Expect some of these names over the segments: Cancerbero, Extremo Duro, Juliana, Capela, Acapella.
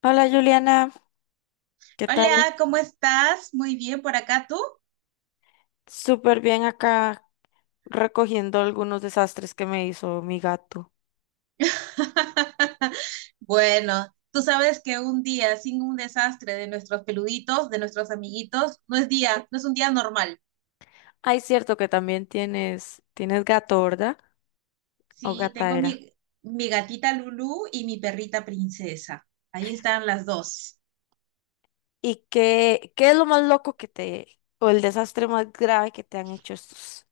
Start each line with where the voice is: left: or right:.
left: Hola Juliana, ¿qué tal?
right: Hola, ¿cómo estás? Muy bien por acá, ¿tú?
left: Súper bien acá recogiendo algunos desastres que me hizo mi gato.
right: Bueno, tú sabes que un día sin un desastre de nuestros peluditos, de nuestros amiguitos, no es día, no es un día normal.
left: Ay, cierto que también tienes gato, ¿verdad? O
right: Sí,
left: gata
right: tengo
left: era.
right: mi gatita Lulú y mi perrita princesa. Ahí están las dos.
left: ¿Y qué es lo más loco que te, o el desastre más grave que te han hecho estos,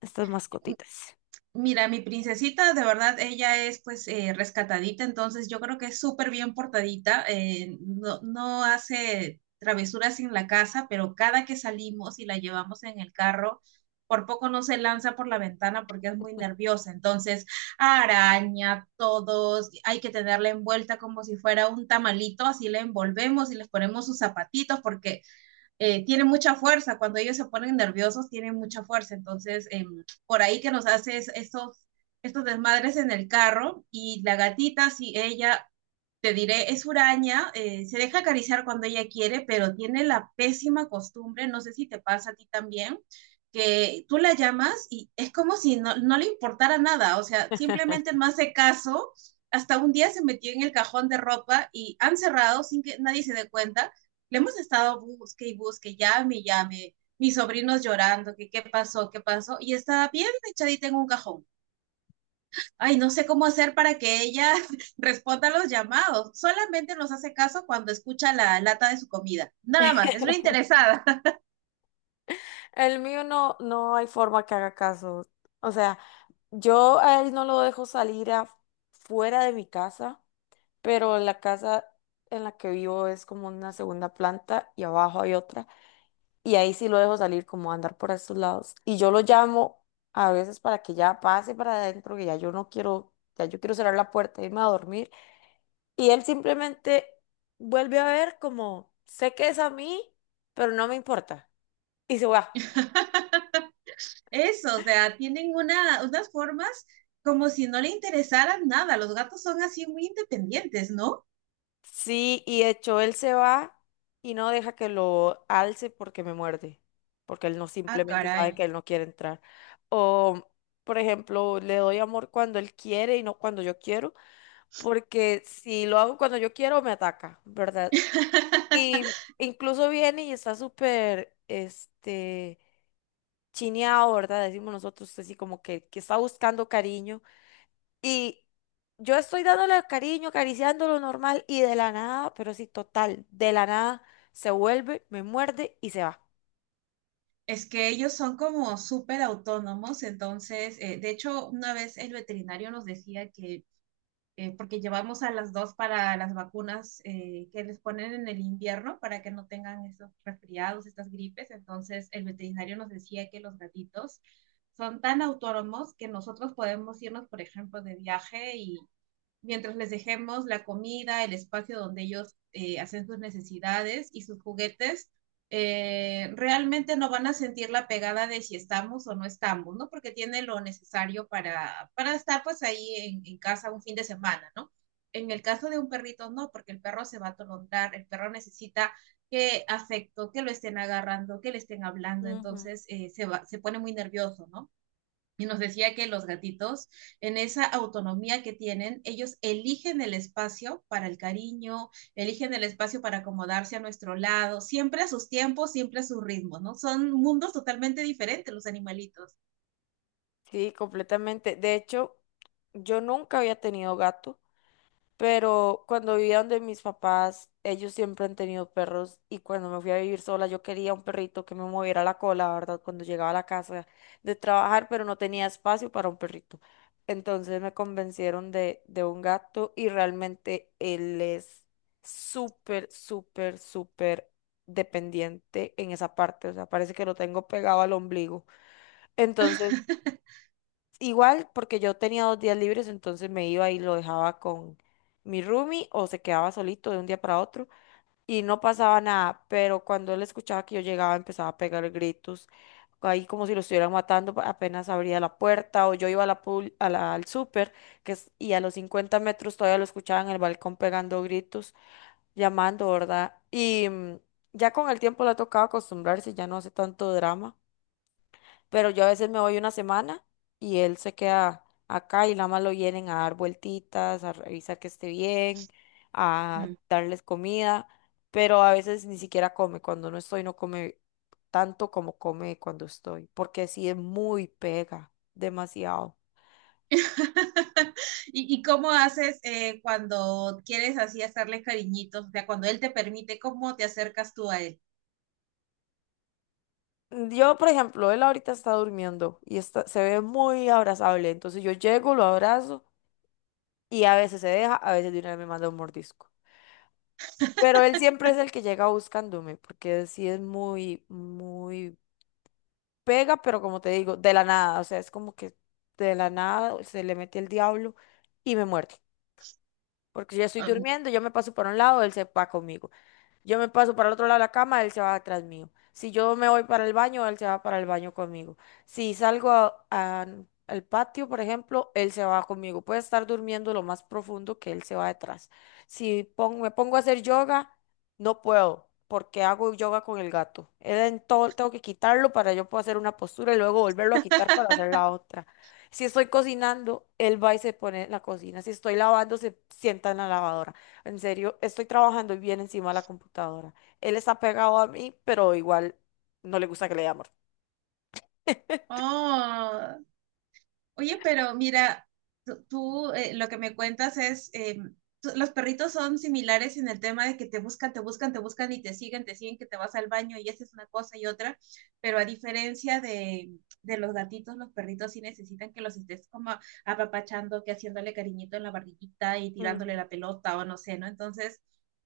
left: estas mascotitas?
right: Mira, mi princesita, de verdad, ella es pues rescatadita, entonces yo creo que es súper bien portadita, no hace travesuras en la casa, pero cada que salimos y la llevamos en el carro, por poco no se lanza por la ventana porque es muy nerviosa, entonces araña todos, hay que tenerla envuelta como si fuera un tamalito, así la envolvemos y les ponemos sus zapatitos porque tienen mucha fuerza, cuando ellos se ponen nerviosos tienen mucha fuerza, entonces por ahí que nos hace estos desmadres en el carro y la gatita, si ella, te diré, es huraña, se deja acariciar cuando ella quiere, pero tiene la pésima costumbre, no sé si te pasa a ti también, que tú la llamas y es como si no le importara nada, o sea, simplemente no hace caso. Hasta un día se metió en el cajón de ropa y han cerrado sin que nadie se dé cuenta, le hemos estado busque y busque, llame y llame, mis sobrinos llorando, que qué pasó, y está bien echadita en un cajón. Ay, no sé cómo hacer para que ella responda a los llamados. Solamente nos hace caso cuando escucha la lata de su comida. Nada más, es una interesada.
left: El mío no hay forma que haga caso. O sea, yo a él no lo dejo salir afuera de mi casa pero la casa en la que vivo es como una segunda planta y abajo hay otra. Y ahí sí lo dejo salir como a andar por estos lados. Y yo lo llamo a veces para que ya pase para adentro, que ya yo no quiero, ya yo quiero cerrar la puerta, e irme a dormir. Y él simplemente vuelve a ver como, sé que es a mí, pero no me importa. Y se va.
right: Eso, o sea, tienen unas formas como si no le interesaran nada. Los gatos son así muy independientes, ¿no?
left: Sí, y de hecho él se va y no deja que lo alce porque me muerde, porque él no
right: Ah,
left: simplemente sabe
right: caray.
left: que él no quiere entrar. O, por ejemplo, le doy amor cuando él quiere y no cuando yo quiero, porque si lo hago cuando yo quiero, me ataca, ¿verdad? Y incluso viene y está súper, chineado, ¿verdad? Decimos nosotros así como que está buscando cariño y yo estoy dándole cariño, acariciándolo normal y de la nada, pero sí, total, de la nada se vuelve, me muerde y se va.
right: Es que ellos son como súper autónomos, entonces, de hecho, una vez el veterinario nos decía porque llevamos a las dos para las vacunas que les ponen en el invierno para que no tengan esos resfriados, estas gripes, entonces el veterinario nos decía que los gatitos son tan autónomos que nosotros podemos irnos, por ejemplo, de viaje y mientras les dejemos la comida, el espacio donde ellos hacen sus necesidades y sus juguetes, realmente no van a sentir la pegada de si estamos o no estamos, ¿no? Porque tiene lo necesario para estar pues ahí en casa un fin de semana, ¿no? En el caso de un perrito, no, porque el perro se va a atolondrar, el perro necesita que afecto, que lo estén agarrando, que le estén hablando,
left: Ujú.
right: entonces va, se pone muy nervioso, ¿no? Y nos decía que los gatitos, en esa autonomía que tienen, ellos eligen el espacio para el cariño, eligen el espacio para acomodarse a nuestro lado, siempre a sus tiempos, siempre a sus ritmos, ¿no? Son mundos totalmente diferentes los animalitos.
left: Sí, completamente. De hecho, yo nunca había tenido gato. Pero cuando vivía donde mis papás, ellos siempre han tenido perros y cuando me fui a vivir sola yo quería un perrito que me moviera la cola, ¿verdad? Cuando llegaba a la casa de trabajar, pero no tenía espacio para un perrito. Entonces me convencieron de un gato y realmente él es súper dependiente en esa parte. O sea, parece que lo tengo pegado al ombligo. Entonces... Igual, porque yo tenía 2 días libres, entonces me iba y lo dejaba con mi roomie o se quedaba solito de un día para otro y no pasaba nada, pero cuando él escuchaba que yo llegaba empezaba a pegar gritos, ahí como si lo estuvieran matando, apenas abría la puerta o yo iba a la, al súper y a los 50 metros todavía lo escuchaba en el balcón pegando gritos, llamando, ¿verdad? Ya con el tiempo le ha tocado acostumbrarse, ya no hace tanto drama pero yo a veces me voy una semana y él se queda acá y nada más lo vienen a dar vueltitas, a revisar que esté bien, a
right: Mm.
left: darles comida, pero a veces ni siquiera come, cuando no estoy no come tanto como come cuando estoy, porque sí es muy pega, demasiado.
right: ¿Y cómo haces cuando quieres así hacerle cariñitos? O sea, cuando él te permite, ¿cómo te acercas tú a él?
left: Yo, por ejemplo, él ahorita está durmiendo y está, se ve muy abrazable, entonces yo llego, lo abrazo y a veces se deja, a veces de una vez me manda un mordisco. Pero él siempre es el que llega buscándome, porque sí es muy pega, pero como te digo, de la nada, o sea, es como que de la nada se le mete el diablo y me muerde. Porque yo estoy
right: Um,
left: durmiendo, yo me paso para un lado, él se va conmigo. Yo me paso para el otro lado de la cama, él se va atrás mío. Si yo me voy para el baño, él se va para el baño conmigo. Si salgo al patio, por ejemplo, él se va conmigo. Puede estar durmiendo lo más profundo que él se va detrás. Si me pongo a hacer yoga, no puedo, porque hago yoga con el gato. Él en todo, tengo que quitarlo para yo poder hacer una postura y luego volverlo a quitar para hacer la otra. Si estoy cocinando, él va y se pone en la cocina. Si estoy lavando, se sienta en la lavadora. En serio, estoy trabajando y bien encima de la computadora. Él está pegado a mí, pero igual no le gusta que le dé amor.
right: oh, Oye, pero mira, tú, lo que me cuentas es, los perritos son similares en el tema de que te te buscan y te te siguen, que te vas al baño y haces una cosa y otra, pero a diferencia de los gatitos, los perritos sí necesitan que los estés como apapachando, que haciéndole cariñito en la barriguita y tirándole
left: Ujú,
right: la pelota o no sé, ¿no? Entonces,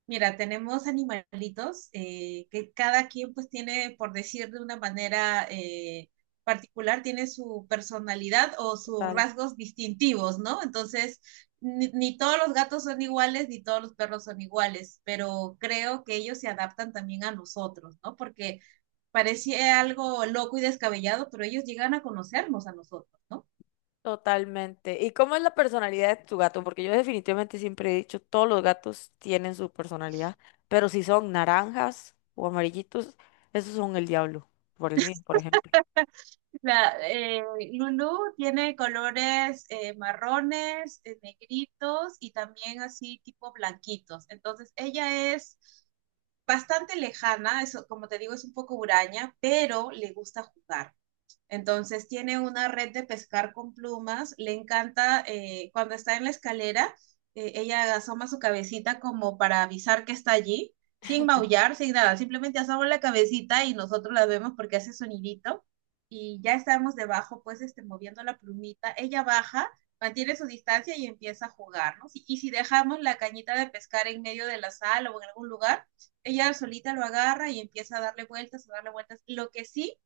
right: mira, tenemos animalitos que cada quien pues tiene, por decir de una manera... particular tiene su personalidad o sus
left: Total.
right: rasgos distintivos, ¿no? Entonces, ni, ni, todos los gatos son iguales, ni todos los perros son iguales, pero creo que ellos se adaptan también a nosotros, ¿no? Porque parecía algo loco y descabellado, pero ellos llegan a conocernos a nosotros, ¿no?
left: Totalmente. ¿Y cómo es la personalidad de tu gato? Porque yo definitivamente siempre he dicho, todos los gatos tienen su personalidad, pero si son naranjas o amarillitos, esos son el diablo, por el mío, por ejemplo.
right: La, eh, Lulu tiene colores marrones, negritos y también así tipo blanquitos. Entonces, ella es bastante lejana, eso, como te digo, es un poco huraña, pero le gusta jugar. Entonces tiene una red de pescar con plumas, le encanta cuando está en la escalera, ella asoma su cabecita como para avisar que está allí, sin maullar, sin nada, simplemente asoma la cabecita y nosotros la vemos porque hace sonidito y ya estamos debajo, pues este, moviendo la plumita, ella baja, mantiene su distancia y empieza a jugar, ¿no? Si, y si dejamos la cañita de pescar en medio de la sala o en algún lugar, ella solita lo agarra y empieza a darle vueltas, a darle vueltas. Lo que sí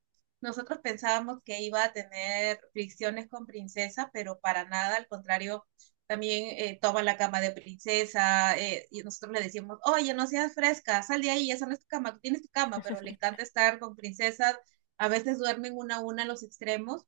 right: nosotros pensábamos que iba a tener fricciones con Princesa, pero para nada, al contrario, también toma la cama de Princesa y nosotros le decimos, oye, no seas fresca, sal de ahí, esa no es tu cama, tú tienes tu cama, pero le encanta estar con Princesa, a veces duermen una a una en los extremos,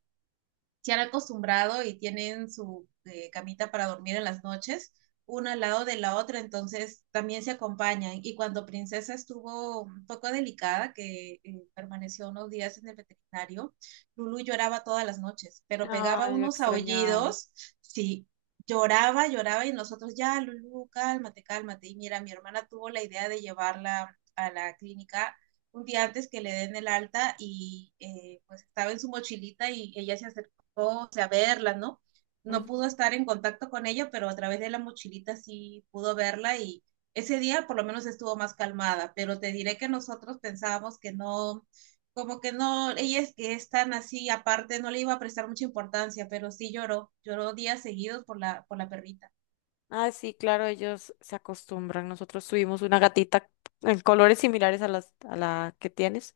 right: se han acostumbrado y tienen su camita para dormir en las noches, una al lado de la otra, entonces también se acompañan. Y cuando Princesa estuvo un poco delicada, que permaneció unos días en el veterinario, Lulu lloraba todas las noches, pero pegaba
left: Ay, lo
right: unos
left: extrañaba.
right: aullidos, sí, lloraba, lloraba y nosotros ya, Lulu, cálmate, cálmate. Y mira, mi hermana tuvo la idea de llevarla a la clínica un día antes que le den el alta y pues estaba en su mochilita y ella se acercó, o sea, verla, ¿no? No
left: Ujú.
right: pudo estar en contacto con ella, pero a través de la mochilita sí pudo verla, y ese día por lo menos estuvo más calmada, pero te diré que nosotros pensábamos que no, como que no, ella es que es tan así, aparte no le iba a prestar mucha importancia, pero sí lloró, lloró días seguidos por por la perrita.
left: Ah, sí, claro, ellos se acostumbran. Nosotros tuvimos una gatita en colores similares a a la que tienes.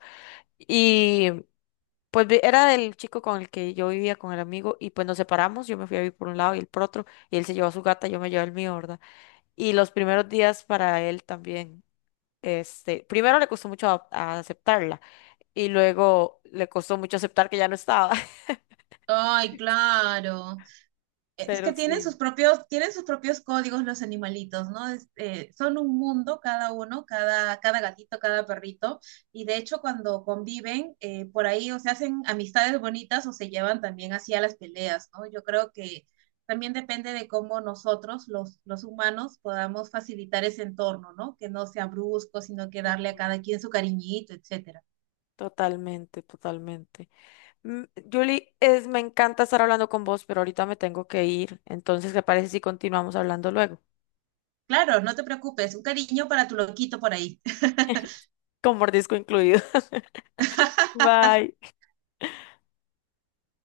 left: Era del chico con el que yo vivía, con el amigo, y pues nos separamos, yo me fui a vivir por un lado y él por otro, y él se llevó a su gata, yo me llevé el mío, ¿verdad? Y los primeros días para él también, este, primero le costó mucho adap- a aceptarla, y luego le costó mucho aceptar que ya no estaba,
right: Ay, claro. Eh, es que
left: pero
right: tienen sus
left: sí.
right: tienen sus propios códigos los animalitos, ¿no? Son un mundo cada uno, cada gatito, cada perrito, y de hecho cuando conviven por ahí o se hacen amistades bonitas o se llevan también hacia las peleas, ¿no? Yo creo que también depende de cómo los humanos, podamos facilitar ese entorno, ¿no? Que no sea brusco, sino que darle a
left: Ujú,
right: cada quien su cariñito, etcétera.
left: totalmente, totalmente. Mm, Julie, es, me encanta estar hablando con vos, pero ahorita me tengo que ir, entonces, ¿qué parece si continuamos hablando luego?
right: Claro, no te preocupes, un cariño para tu loquito por ahí.
left: Con mordisco incluido. Bye.